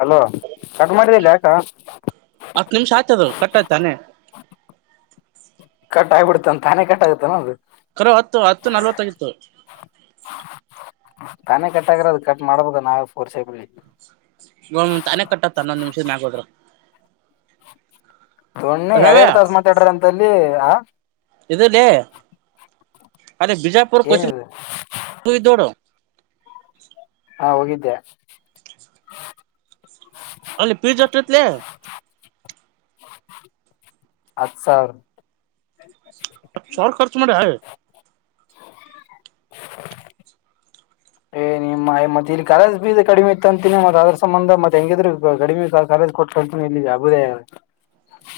Hello cut ಮಾಡಿದಲ್ಲ ಯಾಕ್. Last ಹತ್ತು ನಿಮಿಷ ಆಯ್ತದು ಕಟ್ಟಾಯ್ತಾನೆ. ಕಟ್ ಆಗ್ಬಿಡ್ತಂತ ತಾನೆ ಕಟ್ ಆಗುತ್ತೇನ ಅದು. ಕರೋ ಹತ್ತು ಹತ್ತು ನಲ್ವತ್ತಾಗಿತ್ತು. ತಾನೇ ಕಟ್ ಅದರಿ ಕಟ್ ಮಾಡಬೇಕ್ ನಾವ ಫೊರ್ಸೇಬಲಿ. ಗೋ ಒಮ್ಮಮ್ಮ ತಾನೇ ಕಟ್ಟತ್ತ ಅನ್ನೊಂದ್ ನಿಮಿಷದ ಮ್ಯಾಗ ಹೋದ್ರ. [unintelligible] ಯಾಡ್ ಯಾಡ್ ತಾಸ ಮಾತಾಡ್ರ ಅಂತ ಅಲ್ಲಿ. ಹ ಇದು ಲೆ ಅದೇ ಬಿಜಾಪುರ ಕೋಚಿಂಗ್ ಏನಿದು ಹೋಗಿದ್ವಿ ನೋಡು. [unintelligible] ಹಾ ಹೋಗಿದ್ದೆ. ಅಲ್ಲಿ ಪಿಜ್ ಎತ್ತಿತ್ಲೆ. ಹತ್ತ ಸಾವ್ರ. ಹಾ ಸಾವ್ರ ಖರ್ ಮಾಡ ಎ ಏ ನಿಮ್ಮ ಆಯಿ ಮತ್ ಇಲ್ಲಿ ಕಾಲಜ ಫೀಸ್ ಕಡಿಮೆ ಇತ್ತ ಅಂತೀನಿ ಮತ್ತ್ ಅದ್ರ ಸಂಬಂಧ ಮತ್ ಹೆಂಗಿದ್ರ ಕಡಿಮೆ ಕಾಲೇಜ್ ಕೊಟ್ಟಕೊಳ್ತೀನಿ ಇಲ್ಲಿ ಅಬದಯ.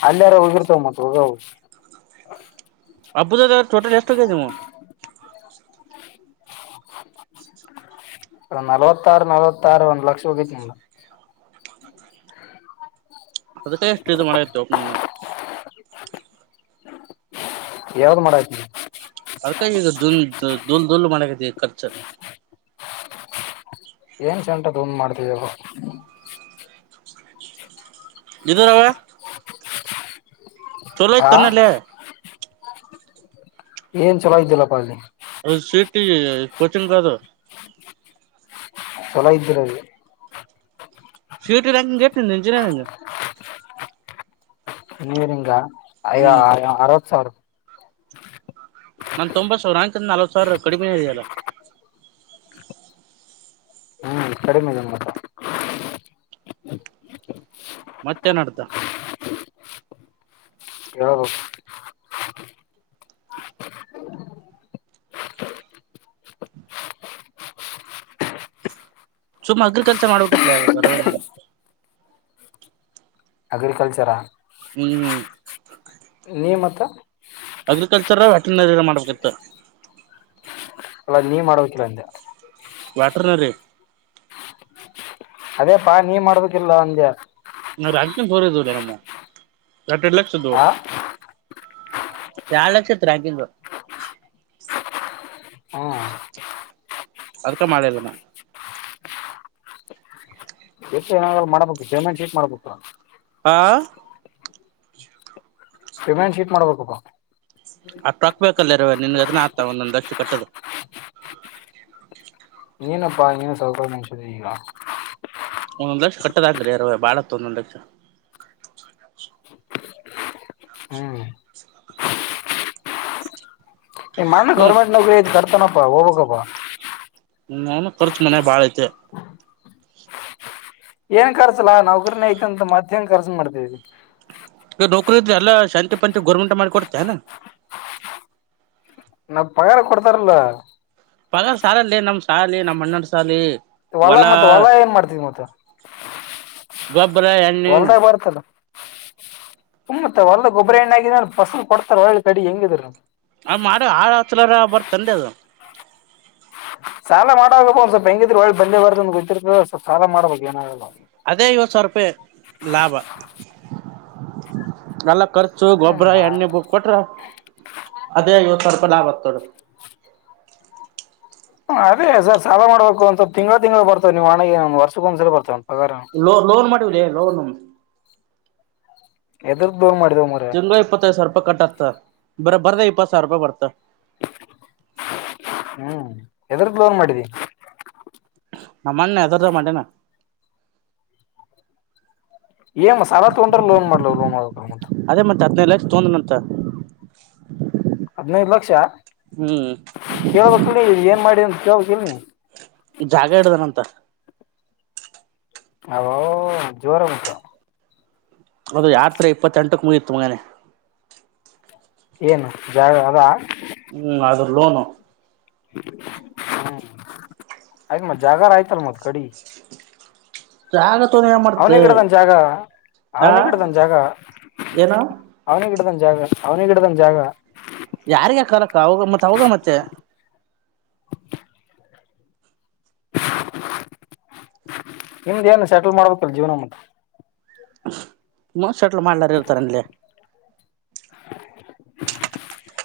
ಅಲ್ಲಯಾರ ಹೋಗಿರ್ತಾವ ಮತ್ ಹೋಗವು. [unintelligible] ಅಬೂದದ ಟೋಟಲ್ ಎಷ್ಟ ಆಗ್ಯದ ನಿಮ್ದ [unintelligible] ನಲವತ್ತಾರ ನಲ್ವತ್ತಾರ ಒಂದ್ ಲಕ್ಷ ಹೋಗೆತ್ ನಿಮ್ದ. ಅದಕ್ಕೆ ಇಷ್ಟು ಇದು ಮಾಡತಿ ಒಪ್ಪ ನೀ ನನ್ನ. ಯಾವ್ದ್ ಮಾಡತಿ. ಅದಕ ಈಗ ದುಲ್ ದುಲ್ ದುಲ್ ಮಾಡಾತಿ ಖರ್ಚು. ಏನ್ [unintelligible] ಡೂಂ ಮಾಡತಿದೆವೋ. ಇದು ರವ್ಯಾ. ಆ ಚಲೋತನ್ನಲ್ಲೆ ಏನ್ ಚಲೋ ಇದ್ದಿಲ್ಲಪ್ಪಾ ಅಲ್ಲಿ. ಸಿಟಿ ಕೊಚಿಂಗ್ ಅದು ತೊಲೈದರು ಶ್ಯೂರಿಟಿ ಬ್ಯಾಂಂಗಗೆತ ನಿ ಇಂಜಿನಿಯರಿಂಗ್ ನೀರಿಂಗ ಅಯ್ಯೋ ಹ್ಮ್ ಅಯ್ಯೊ ಅರವತ್ ಸಾವಿರ. ನಾ ತೊಂಬತ್ ಸಾವಿರ ಅಯಕಂದ ನಾವತ್ ಸಾವಿರ ಕಡಿಮೆ ಇದೆಯಲ್ಲ. ಹ್ಮ್ ಕಡಿಮೆದೆ ಮತ್ತ. ಮತ್ತೆನ ನಡ್ತ ಹೇಳ್ಬೇಕು. ಸುಮ್ಮ ಅಗ್ರೀಕಲ್ [unintelligible] ಅಗ್ರಿಕಲ್ಚರಾ. ಹ್ಮ್ ತ್ತ ಅಗ್ರಿಕಲ್ಚರ್ ವೆಟನರಿ ಎ ಮಾಡ್ಬೇಕಿತ್ತು. ಅಲ್ಲ ನೀವ್ ಮಾಡ್ಬೇಕಿಲ್ಲ ಅಂದೆ ವ್ಯಾಟರ್ನರಿ ಅದೇ ಪಾ ನೀವ್ ಮಾಡ್ಬೇಕಿಲ್ಲ ಅಂದೆ ಣ [unintelligible] ನಟೆಡ್ ಲಕ್ಷ ಇದ್ವು ಆ ಯಾಡ್ ಲಕ್ಷತ್ರಾಗಿ ಆಗಿಂದು ಹಾ ಅದಕ ಮಾಡಿಲ್ಲಾನ ಎಷ್ಟ ಎನಾಗಲ್ಲ ಮಾಡಬೇಕು ಪೇಮೆಂಟ್ ಇಟ್ ಮಾಡ್ಬೇಕು. ಆ ವಿಮ್ಯಾನ್ ಶೀಟ್ ಮಾಡ್ಬೇಕಪ್ಪಾ ಆ ಟೊಕ್ಬೇಕ ಅಲ್ಲರವೆ ನಿನ್ ಅದ್ನ ಅಕ್ದ ಒಂದೊಂದ್ ಲಕ್ಷ ಕಟ್ಟದು ಏನಪ್ಪಾ ನೀನ್ ಸೌಕರ ಮನ್ಶದಿ ಈಗ ಒಂದೊಂದ್ ಲಕ್ಷ ಕಟ್ಟದಕ್ರರಿ ಅರ ಬಾಳತ್ತ ಒಂದೊಂದ ಲಕ್ಷ ಹ್ಮ್ ಮಾಡ ಹ್ಮ್ ಗವರ್ಮಂಟ್ ನೌಕರಿ ಐತ್ ತನಪ್ಪ ಹೋಗ್ಬೇಕಪ್ಪಾ. ಹ್ಮ ನನ್ ಖರ್ಚು ಮನೆ ಬಾಳ ಐತೆ ಏನ್ ಕರ್ಸಲ್ಲಾ ನೌಕರನೇ ಐತ ಅಂತ ಮತ್ತ ನ್ ಕರ್ಸ ಮಾಡ್ತೇವಿ ಈಗ ನೌಕರಿ ಇದ್ರೆ ಎಲ್ಲ ಶಾಂತಿ ಪಂಚ ಗೋರ್ಮೆಂಟ್ ಮಾಡಿ ಕೊಡುತ್ತಾ ಏನ? ನಾವ ಪಗಾರ ಕೊಡ್ತಾರಲ್ಲ. ಪಗ ಸಾಲಲ್ಲಿ ನಮ್ ಶಾಲಿ ನಮ್ಮ್ ಅಣ್ಣರ್ ಸಾಲಿ ಹೊಲ ಮತ್ತೆ ಹೊಲ ಏನ್ ಮಾಡ್ತಿದ್ ಮತ್ತ? ಗೊಬ್ಬರ ಎಣ್ಣೆ ಹ ಮತ್ತ ಹೊಲ್ದಾಗ್ ಗೊಬ್ಬರ ಹೆಣ್ಣಾಗ ಫಸಲ್ ಕೊಡ್ತಾರ ಒಳ್ಳ ಕಡಿ ಹೆಂಗಿದರಿ ತಲಾರ ಬರ್ತನ್ರಿ ಅದು ಸಾಲ ಮಾಡುವಾಗ ಬನ್ ಬ ಸ್ವಲ್ ಹೆಂಗಿದ್ರು ಒಳ್ಳಿ ಬಂದ ಬರ್ದ ಗೊತ್ತಿರ್ಬೆಕ್ ಸ್ವಲ್ಪ್ ಸಾಲ ಮಾಡ್ಬೇಕ್ ಏನಾಗಲ್ಲ. ಅದೇ ಐವತ್ ಸಾವಿರ ರೂಪಾಯಿ ಲಾಭ ಅಲ್ಲ ಕರ್ ಚು ಗೊಬ್ಬ್ರ ಹ್ಮ್ ಎಣ್ಣೆ ಬುಕ್ ಕೊಟ್ರ ಅದೇ ಐವತ್ ಸಾವಿರ ರೂಪಾಯಿ ಲಾಭತ್ ತಡು ಅದೇ ಸರ್ ಸಾಲ ಮಾಡ್ಬೇಕು ಒಂದ್ ಸ್ವಲ್ಪ್ ತಿಂಗಳ ತಿಂಗಳು ಬರ್ತಾವ್ವ್ ನೀವ್ ವಣೆಗೆ ವರ್ಷಕ್ ಒಂದ್ಸಲ ಬರ್ತವ್. ಲೋ ಲೋನ್ ಮಾಡಿವ್ರಿ ಲೋನು ಎದುರು ತಿಂಗಳಿಗೆ ಇಪ್ಪತ್ತೈದು ಸಾವರ ರೂಪಾಯಿ ಕಟ್ ಆಗ್ತ ಬರ ಬರ್ದ ಇಪತ್ತು ಸಾವಿರ ರೂಪಾಯಿ ಬರ್ತಾ [inaudible] ಹ್ಮ್ ಎದರದ್ ಲೋನ್ ಮಾಡಿದೀ ನಮ್ಮಣ್ಣ ಎದುರೊದೊ ಮಾಡನಾ ಏನ್ ಸಾಲ ತಗೊಂಡ್ರ ಲೋನ್ ಮಾಡ್ಲವ್ ಲೋನ್ ಮಾಡಬೇಕ ಹದಿನೈದು ಲಕ್ಷ ತಕೊಂಡಂನಂತ ಹದ್ನೈದು ಲಕ್ಷ ಹ್ಮ್ ಕೇಳಬೇಕಿ ಏನ್ ಮಾಡಿ ಅಂತ [unintelligible] ನಿ ಜಾಗ ಇಡಿದಾನಂಥ ಓಹೋ ಜೋರ ಉಂಟ ಹೌದು ಯಾತ್ರೆ ಇಪ್ಪತ್ತ ಎಂಟಕ್ ಮುಗಿತ್ತು ಮಗನೆ ಏನು ಜಾಗ ಅದ ಹ್ಮ್ ಅದು ಲೋನು ಹ್ಮ್ ಆಯ್ತು ಮತ್ ಜಾಗರ ಆಯ್ತಲ್ ಮತ್ ಕಡಿ ಜಾಗ ತೊಂದ ಏನ್ ಮಾಡ್ತ ಅವನಿ ಗಿಡ್ದನ್ ಜಾಗ ಆ ಅವನಿ ಗಿಡ್ದದನ್ ಜಾಗ ಏನು ಅವನಿ ಗಿಡ್ದದನ ಜಾಗ ಜಾಗ ಅವನಿಗೆ ಇಡಿದನ ಜಾಗ ಯಾರಿಗೆ ಕಲಕ್ಕ ಹೌದು ಮತೆ ಹೌದು ಮತ್ತೆ ನಿಮ್ದ ಏನು ಸೆಟಲ್ ಮಾಡಬೇಕಲ್ಲ ಜೀವನ ಮುಖ ಹ್ಮ ಸೆಟ್ಲ್ ಮಾಡ್ಲಾರ ಇರ್ತಾರೆಂಲೇ [inaudible]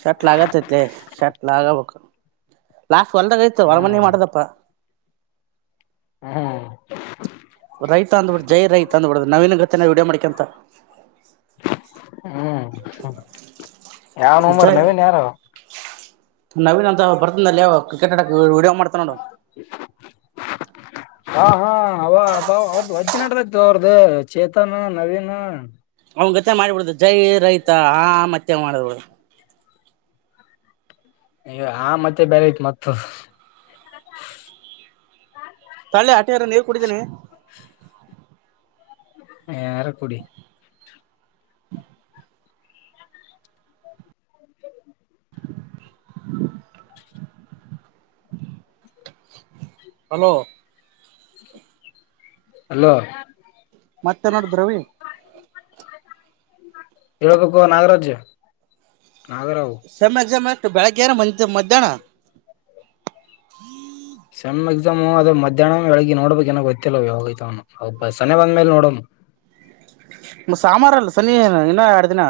ಶರ್ಟ್ಲ್ ಆಗತ್ತೈತ್ಲೆ, ಶರ್ಟ್ಲ್ ಆಗಬೇಕು ಲಾಸ್ಟ್ ಹೊಲ್ದಾಗೈತ್ ಹೊರಮನೆ ಹ್ಮ್ ಮಾಡದಪ್ಪ. ಹ [inaudible] ರೈತ ಅಂದುಬಿಡೋದು, ಜೈ ರೈತ ಅಂದುಬಿಡೋದು ನವಿನಗ. ವಿಡಿಯೋ ಮಾಡಿಕಂತ ಹ್ಮ್ ಯಾವ್ ನೋಮರ್ ಜೈ ನವೀನ್ ಯಾರು ನವೀನ್ ಅಂತ ಬರ್ದತಿದನಲ್ಲೇ ಅವ. ವಿಡಿಯೋ ಮಾಡ್ತಾನೆ ನೋಡು. ಹಾ, ಹಾ ಅವ ಅಬ್ಬ ಅವ್ರ್ದ ವಜ್ಜ ನಡದ್ತ ಅವ್ರ್ದ ಚೇತನ್, ನವೀನು. ಅವನ ಜೊತೆ ಮಾಡಿಬಿಡ್ದು ಜೈ ರೈತ ಆ ಮತ್ತೆ ಮಾಡ್ಬುದು. ಯ ಹಾ, ಮತ್ತೆ ಬೇರೆ ಐತೆ ಮತ್ ಅದು. ತಳೆ ಅಟೆ ಇರು ನೀರು ಕುಡಿತಿನಿ. ಏನಾರ ಕುಡಿ.. ಹ್ಮ [inaudible] [unintelligible] [unintelligible] ಹಲೋ, ಹಲೋ, ಮತ್ತೇನ ನಡದದರವಿ. ಹೇಳಬೇಕು ನಾಗರಾಜು. ನಾಗರಾವು,, ಬೆಳಗ್ಗೆ ಯಾರ ಮ ಮಧ್ಯಾಹ್ನ, ಸೆಮ್ ಎಕ್ಸಾಮು ಅದ ಮಧ್ಯಾಹ್ನ ಬೆಳಗ್ಗೆ ನೋಡ್ಬೇಕಕ್ ನ ಗೊತ್ತಿಲ್ಲ. ಅವುಸನೆ ಬಂದ ಮೇಲೆ ನೋಡೋನು. ಸಾಮಾರಲ್ಲ ಸನಿ ಇನ್ನ ಎರಡು ದಿನ.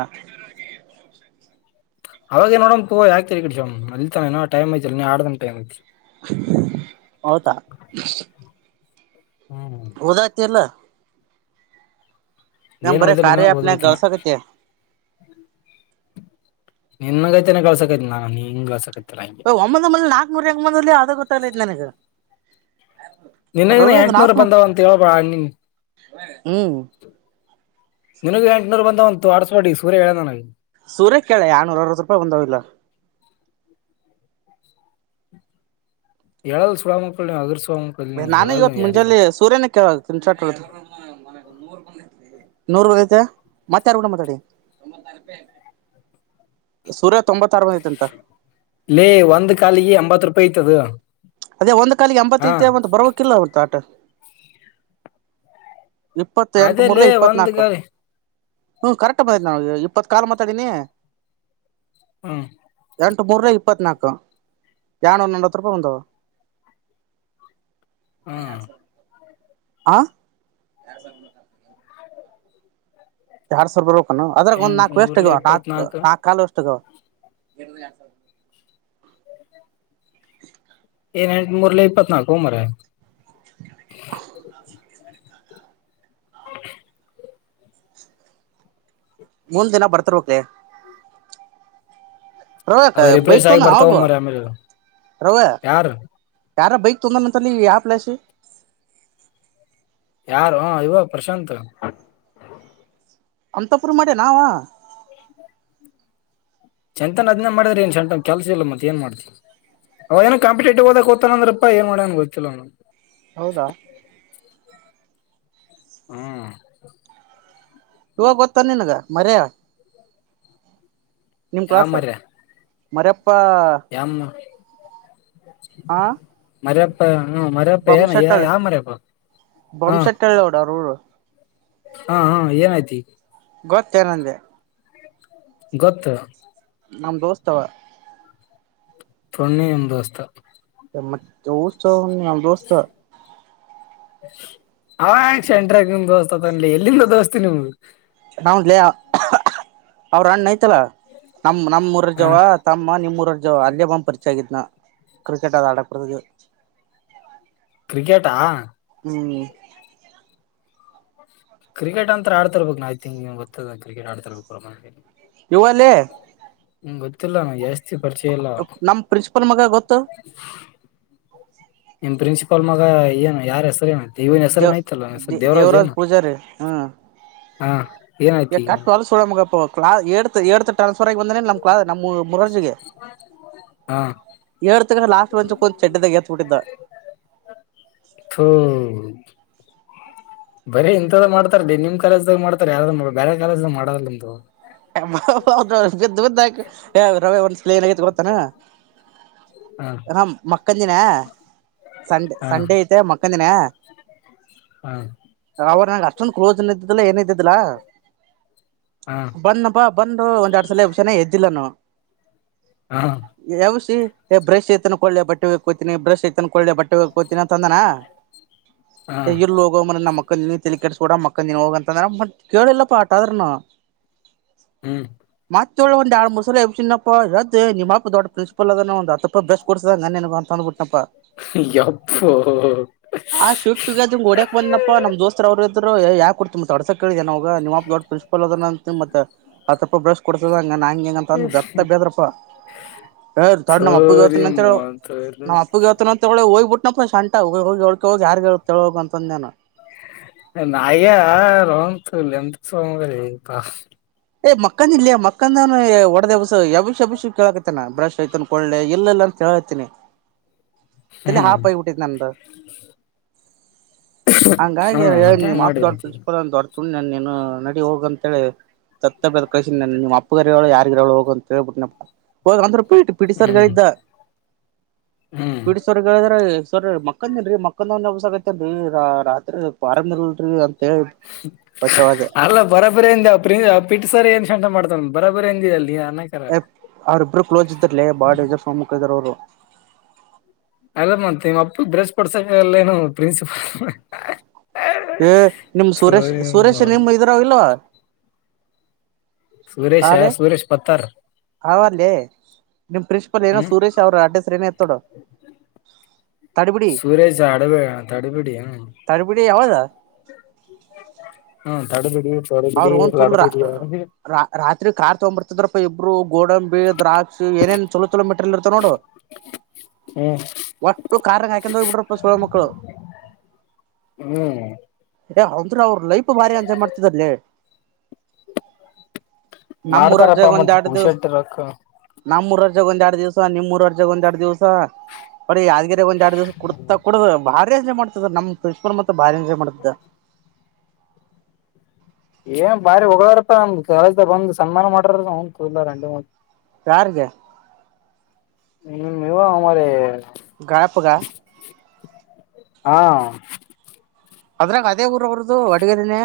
ಅವಾಗೆ ನೋಡಂ ತಗಯಾಕತಲಿಕೆಡ್ಸಂರಿ, ಕಡ್ ಮಲ್ತಾನ ಟೈಮ್ ಐತ್ರಿ ಇನ್ನ ಎರಡ ದಿನ ಟೈಮ್ ಐತ್ರಿ. ಹೌದಾ, ಹ್ಮ, ಒದತಿಲ್ಲ, ನಮ್ಮ ಏನ್ ಬರ ಓದಿಲ್ಲ ಕಾರ್ಯನ ಓದ್ಬೇಕಿನ ಗಳಸಕತ್ತ., - ನಿನ್ಗೈತೆನೆ ಗಳ್ಸಕೈತಿ ನಾನ ನೀನ್ಹೆಂಗ ಕಳ್ಸಕೈತಿ. ಒಂಬಂದ ಒಮೇಲಿ ನಾಕಕ್ನೂಹೆಂಗ, ಗೋ [unintelligible] ತ್ತಲ್ಲ ಇಲ್ಲ ನಿಗೆ ನಿನ್ಗನ ಎಂಟನೂರ ಬಂದಾವ ಅಂತ ಹೇಳಳ್ಬಳ [unintelligible] ಅಣ್ಣಿ ಹ್ಮ್ ನಿನಗೆ ಎಂಟುನೂ ಬಂದ ಒಂತ ತ ಆಡ್ಸ್ಬಡಿ ಸೂರ್ಯ ಹೇಳ ನನಗ. ಸೂರ್ಯ ಕೇಳ ಎರಡನೂರ ಅರವತ್ತು ರೂಪಾಯಿ ಬರ್ತಾ ವಿಲ್ಲ. ಎಲ್ಲ ಸುಡ ಮಕ್ಕಳು ನೀವು ಅದರ್ [unintelligible] ನಾನು ಇವತ್ತು ಮುಂಜೆನೆ ಸೂರ್ಯನೆ ಕೇಳ ಸ್ಕ್ರಿನ ಶಾಕ್, ನೂರ್ ಬಂದಐತೆ ಮತ್ತ ಯಾರ್ ಗೂಡ ಮಾತಾಡಿ. ಸೂರತ್ [inaudible] ಲ ಒ ಕ ಎ ರೂ [inaudible] ಪೈತದ [unintelligible] ಅದೇ ಒಂದ್ ಕಾಲಿಗೆ ಎಂಬತ್ ಐತಿ ಮತ್ ಬರಬೇಕಕ್ಕಿಲ್ಲ ಒಂತ ಆಟ, ಇಪ್ಪತ್ ಎಂಟ ಅದೇ ಮೂರ್ಲ ಲೇ ಒಂದ್ ಇಪ್ಪನಾಲ್ಕು ಕಾಲಿ ಹ್ಮ ಕರೆಕ್ಟ್ ಬೈತಿ ನಾ ಇಪ್ಪತ್ ಕಾಲ್ ಮಾತಾಡೀನಿ ಹ್ಮ್ ಎಂಟು ಮೂರ ಇಪ್ಪತ್ನಾಲ್ಕು ನ ಒಂದು ನವತ್ತು ರೂಪಾಯಿ ಒಂದಾ ಅ ಹ್ಮ್ ಎರಡು ಸಾವಿರ ಆ ಯಸ ಎರಡು ಸರ್ವರೋ ಅದ್ರಾಗ ಎಂಟ್ ಒಂದ್ಾಲ್ಕು ಮೂರ್ಲೆ ವಷ್ಟಗವ ನಾಕಕ್ ಇಪ್ಪತ್ನಾಲ್ಕು ನಾಕ ಕಾಲ್ ವೇಸ್ಟ್ ಆಗುವ [unintelligible] ಹೇ ಏನ್ ಎಂಟ ಮೂರ್ಲ ಇಪ್ಪನಾಲ್ಕು ಮಾರಾಯ [unintelligible] [inaudible] ಮುಂದ ದಿನ ಬರ್ತರ್ಕೆ ಅದ ಬೈಕ್ ರಿಫ್ರೆಷ್ ಆಗಿ ತೊಂದಾನ ಬರ್ತಾವ ಒಬ್ಬ ಮರಿ ಆಮೇಲೆ ಯಾರು ಯಾರೋ ಬೈಕ್ ತೊಂದರೆ ನಂತಲ್ಲಿ ಯಾಪ್ಲಸ ಯಾರು ಹ ಇವ ಪ್ರಶಾತ್ ಅಂತಪುರ ಮಾಡ ನಾವ ಚಂತನ್ ಅದ್ ಮಾಡಿದ್ರ ನ್ ಚೆಂತನ್ ಕೆಲ್ಸ ಇಿಲ್ಲ ಮತ್ತತ್ ನ್ ಮಾಡ್ತತಿವಿ ಅವ ಏನ ಕಂಪಿಟೇಟಿವ್ ಅದಾಗ ಓತಾನ ಅಂದ್ರಪ್ಪ ಏನ್ ಮಾಡನ್ ಗೊತ್ತಿಲ್ಲ ನ ಹೌದಾ ಹ್ಮ ಇವ ಗೊತ್ತಾ ನಿನ್ಗ ಮರ್ಯ ನಿಮ್ ಯಾವ ಕ್ಲಾಸ ಮರ್ಯಾ ಮರ ಅಪ್ಪ ಯಾಮ್ ಹಾ ಹಾ ಹಾ ಮರ ಪಪ್ಪ ಯನ ಯ ಯ ಬೊಮ್ಶೆಟ್ಟಳ್ಳಿ ಮರಪ ಹಾ ಬೊಮ್ಶೆಟ್ಟಳ್ಳಿ ನೋಡ ಅವ್ರ ಊರು ಹಾ ಹಾ ಏನಯ್ತಿ ಗೊತ್ತೇ ಏನುವಂಡೆ ಗೊತ್ತು ನಮ್ ದೋಸ್ತಾವ ತೊಣ್ಣಿ ಇಂಡೋನ್ಸ ಮತ್ತೆ ಉತ್ಸವ ಹಾವ ದೋಸ್ತ ಅವ ಶಂಟ್ರಾಗ ನಿಮ ದೋಸ್ತ ತನ್ಲಿ ಎಲ್ಲಿಂದ ದೋಸ್ತಿ ನಿಮ್ಗೆ ನಾನು ಲೀ ಅವರು ಅಣ್ಣ ಆಯ್ತು ಅಲ್ಲ ನಮ್ಮ್ ಹ ನಮ್ಮ್ಊರಜವ ತಮ್ಮ ನಿಮ್ಮ ಊರಜ ಅಲ್ಲಿಯ ಬಂಬ್ ಪರಿಚಯ ಆಗಿದನಾ ಕ್ರಿಕೆಟ್ ಆದದು ಆಡಕ್ಡ ಕ್ರಿಕೆಟಾ ಹ್ಮ್ ಕ್ರಿಕೆಟ್ ಅಂತ ಆಡ್ತರ್ಬೇಕು ನ್ಂಗ ಗೊತ್ತ ಕ್ರಿಕೆಟ್ ಆಡ್ತರ್ಬೇಕು ಇವಲ್ಲಿ ಹ್ಮ್ ಗೊತ್ತಿಲ್ಲಾ ಜಾಸ್ತಿ ಪರಿಚಯ ಇಲ್ಲ ನಮ್ಮ್ ಪ್ರಿನ್ಸಿಪಲ್ ಮಗ ಗೊತ್ತು ನಿಮ್ಮ ಪ್ರಿನ್ಸಿಪಲ್ ಮಗ ಏನು ಯಾರ ಹೆಸರು ಏನು ಇವನ್ ದೇವ ಹೆಸರೇನ ಐತಲ್ಲ ಹೆಸರು ದೇವ್ ದೇವರಾಜ್ ಪೂಜಾರಿ ಹ್ಮ್ ಹಾ [unintelligible] ಏನಾಯ್ತಿ ಈಗ ಎರಡ್ತಾ ಎರಡ್ತಾ ಟ್ರನ್ಸ್ಫರ್ ಆಗಿ ಬಂದೆ ನಮ್ಮ ನಮ್ ಮುರಜಿಗೆ ಹಾ [inaudible] ಏಳ್ ತಕ್ಕ ಲಾಸ್ಟ್ ಬೆಂಚಳ್ಳಿ ಒಂದು ಚಡ್ಡಿದಾಗ ಎತ್ಬಿಟ್ಟಿದ್ದ ಬರೇ ಇಂಥದ ಮಾಡ್ತಾರಲಿ ನಿಮ್ ಕಾಲೇಜ್ದಾಗ ಮಾಡ್ತಾರ ಯಾರಾದ ಬೇರೆ ಕಾಲೇಜ್ದಾಗ ಮಾಡಾರಲ್ಲಂತ [unintelligible] ಬಿದ್ದ ಬಿದ್ದಾಕ ರವೆ ಒಂದ್ಸಲ ಏನಾಗತ್ ಗೊತ್ತಾನ ಹಾ ನನ್ ಮಕ್ಕಂದಿನ ಸಂಡೆ ಹಾ ಸಂಡೆ ಐತೆ ಹಾ [unintelligible] [unintelligible] ಕ್ಲೋಸ್ನ್ ಇದ್ದಿದ್ದಿಲ್ಲ ಏನ ಇದ್ದಿದ್ದಲ ಹಾ ಬಂದಪ್ಪಾ ಬಂದ್ ಒಂದ್ ಎರಡ್ ಸಲ ಎಬ್ಬಿಸನ ಎದ್ದಿಲ್ಲನು ಹಾ ಎಬ್ಬಿಸಿ ಬ್ರಷ್ ಐತನ ಕೊಳ್ಳೆ ಬಟ್ಟೆ ಹೋಗಿಯೋಕೆ ಹೋಗತೀನಿ ಬ್ರಷ್ ಐತನ್ ಕೊಳ್ಳೆ ಬಟ್ಟೆ ಹೋಗಿಯೋಕೆ ಹೋಗತೀನಿ ಅಂತಂದನ ಹಾ ಹೇಯ್ ಇಲ್ ಹೋಗೋ ನನ್ ಮಾಕೋ ನೀನು ಏನು ತಲೆ ಕೆಟ್ಸಕೊಡ ಮಕ್ಕಂದಿನಿ ಹೋಗ ಅಂತ ಅಂದ್ರ ಕೇಳಲಿಲ್ಲಾಪ್ಪ ಅಟ್ಟ ಆದ್ರುನು ಹ್ಮ್ ಮತ್ತೆ ಏಳು ಒಂದು ಎರಡು ಮೂರು ಸಾಲ ಎದ್ದಿಸಿನಪ್ಪ ನಿಮ್ಮ ಅಪ್ಪ ದೊಡ್ಡ ಪ್ರಿನ್ಸಿಪಾಲ್ ಅದನಾ ಒಂದು ಹತ್ತು ರೂಪಾಯಿ ಬ್ರಶ್ ಕೊಡಿಸನೆ ನಿನಗೆ ಅಂತ ಅಪ್ಪ ಯಪ್ಪೋ [inaudible] ಆ ಸಿಟ್ಟಿಗೆ ಹೊಡಿಯೋಕೆ ಬಂದ್ನಪ್ಪ ನಮ್ ದೋಸ್ತ್ರ ಅವರು ಅಂತ ಬ್ರೋ ಯಾರ್ [unintelligible] ಕೇಳಿದೀಯಾ ನಿಮ್ಮ ಅಪ್ಪ ದೊಡ್ಡ ಪ್ರೈನ್ಸಿಪಾಲ್ ಅದನ ಹತ್ತು ರೂಪಾಯಿ ಬ್ರಶ್ ಕೊಡ್ತದ ನಂಗಂಗಂತ ಬೆತ್ತ ಬೇದ್ರಪ್ಪ [inaudible] ತಾಡಿ ನಮ್ಮ ಅಪ್ಪಗೆ ತೋರಿ ಹೇಳಿತಿನಿ ಅಂತ ಮತೋರಿ ನಮ್ಮ ಅಪ್ಪಗೆನ ಅಂತ ಹೇಳಿ ಹೋಗ್ಬಿಟ್ಟು [unintelligible] ಹೋಗಿ ಹೇಳಿಕೊ ಹೋಗಿ ಯಾರಿಗೆ ಹೇಳ್ತಿ ಹೋಗು ಅಂತ ಹೇಳಿದೆ ನಾನು [unintelligible] [unintelligible] ಹೇಯ್ ಮಕ್ಕಂದ ಇಲ್ಲಿಯ ಮಕ್ಕಂದಾನ ಹೊಡೆದು ಎಬ್ಬಿಸಿ ಎಬ್ಬಿಸಿ ಎಬ್ಬಿಸಿ ಕೇಳಕತನ ಬ್ರಶ್ ಐತನ್ ಕೊಡ್ಲೆ ಇಲ್ಲ ಇಲ್ಲ ಅಂತ ಹೇಳತೀನಿ ತಲೆ ಹ್ಮ್ ಹಾಪ ಆಗಿಬಟ್ಟಿದೇ ನಂದು [inaudible] ಹಂಗ್ ಹಾಗಿ ಹ್ಮ್ ಹೇಳೀನಿ ನಾನ್ ಮತ್ತೆ ಹೆಂಗ್ ನಿಮ್ಮ ಮಾಡಿ ದೊಡ್ಡ ಮತ್ತ ಪ್ರಿನ್ಸಿಪಾಲ್ ದೊಡ್ಡ ಸುಮ್ನೆ ನೀನು ನೇಡಿ ಹೋಗ ಅಂತೇಳಿ ತತ್ತ ಬೈದು ಕಳಿಸಿನಿ ನಿಮ್ಮ ಅಪ್ಪಗರ ಹೇಳೋ ಯಾರಿಗರವಳು ಹೋಗ ಅಂತ ಹೇಳಿಬಿಟ್ಟನ ಹೋಗ ಅಂದ್ರೆ [unintelligible] ಪಿಟಿ ಸರ್ ಗೆ ಹ್ಮ್ ಹೇಳಿದ ಹ್ಮ್ ಪಿಟಿ ಸರ್ ಗೆ ಹೇಳಿದ್ರೆ ಸರ್ ಮಕ್ಕಂದ ನ್ರಿ ಮಕ್ಕಂದ ಅವನ್ಸ ಎಬ್ಬಿಸಾಕ ರಾತ್ರಿ [inaudible] ಬಚಾವಾದೆ ಅಲ್ಲ ಬರಬರಿ ಪಿಟಿ ಸರ್ ಏನ್ ಮಾಡ್ತಾನ ಬರಬರೀ ಅಡಿಯಲ್ಲಿ ಅವ್ರರಿಬ್ರು ಕ್ಲೋಸ್ ಇದರ್ಲ ಬಾಳಜ ಸಮುಖ ಇದಾರ ಅವ್ರು ಅಲ್ಲ ಮತ್ ನಿಮ್ಮ್ ಅಪ್ಪ ಬ್ರಶ್ ಕೊಡಿಸಕ್ಕ ಆಗಲೇನು ಪ್ರಿನ್ಸಿಪಾಲ್ ಏ ನಿಮ ಸುರೇಶ್ ಸುರೇಶ್ ನಿಮ್ಮ್ ಇದ್ರಗ ಇಲ್ವಾ ಸುರೇಶ ಆಲೆ ಸುರೇಶ್ ಪತ್ತಾರ್ ಅವ ಅಲ್ಲೇ ನಿಮ್ ಪ್ರಿನ್ಸಿಪಾಲ್ ಏನೋ ಹ್ಮ್ ಸುರೇಶ್ ಅವ್ರ ಅಡ್ರೆಸ್ ಏನೋ ಇಟ್ಟು ನೋಡು ತಡಿಬಿಡಿ ಸುರೇಶ್ ಅಡುಡ ತಡುಪಿಡಿಯ ತಡಿಬಿಡಿ ಯಾವದ ಹಾ ತಡೆಬಿಡಿ ಅವ್ರ ನ್ ತುಲ್ರ ರಾತ್ರಿ ಕಾರ್ ತಗೊ ಬರ್ತದ್ರಪ್ಪ ರು ಗೋಡಂಬಿ ದ್ರಾಕ್ಷಿ ಏನೇನ್ ಚಲೋ ಚಲೋ ಮೀಟ್ರಲ್ಲಿ ಇರ್ತ ನೋಡು ಹ್ಮ್ ಒಟ್ಟು ಕಾರ್ ಹಾಕೊಂಡ ಹೋಗಬಿಟ್ರಪ್ಪ ಸೋಳೆ ಮಕ್ಕಳು ಹ್ಮ್ ಅಂದ್ರೆ ಅವ್ರ ಲೈಫ್ ಭಾರಿ ಎಂಜಾಯ್ ಮಾಡ್ತಿದಾರೆ ಲೈ ನಮ್ಮೂರರ್ ಮಾಡ್ತಾರಪ್ಪಾ ಜಾಗ ಒಂದು ಮತ್ ಎರಡು ದಿವಸ ಪುಗ್ಸೆಟ್ಟ ರೊಕ್ಕ ನಮ್ಮೂರುರ್ ಒಂದ ಎಡು ದಿವಸ ನಿಮ್ಮೂರು ಅರ್ಜ ಒಂದ ಎಡು ದಿವಸ ಅವೀ ಯಾದ್ಗಿ ಒಂದ್ ಎರಡು ದಿವಸ ಕುಡತಾ ಕುಡುದು ಬ [unintelligible] ಭಾರಿ ಎಂಜ್ರೆ ಮಾಡ್ತಿದ್ದ ಏನ್ ಬಾರಿ ಹೊೋಗಳಾರತ ಒಂದ ಕಳ ಬಂದ್ ಸನ್ಮಾನ ಮಾಡಾರ [unintelligible] ಯಾರಿಗೆ ಹ್ ಇವ ಅಮರಿ ಗಣಪಗ ಹಾ ಅದ್ರಾಗ ಅದೇ ಊರ ಅವರ್ದು ಒಡಗರಿನ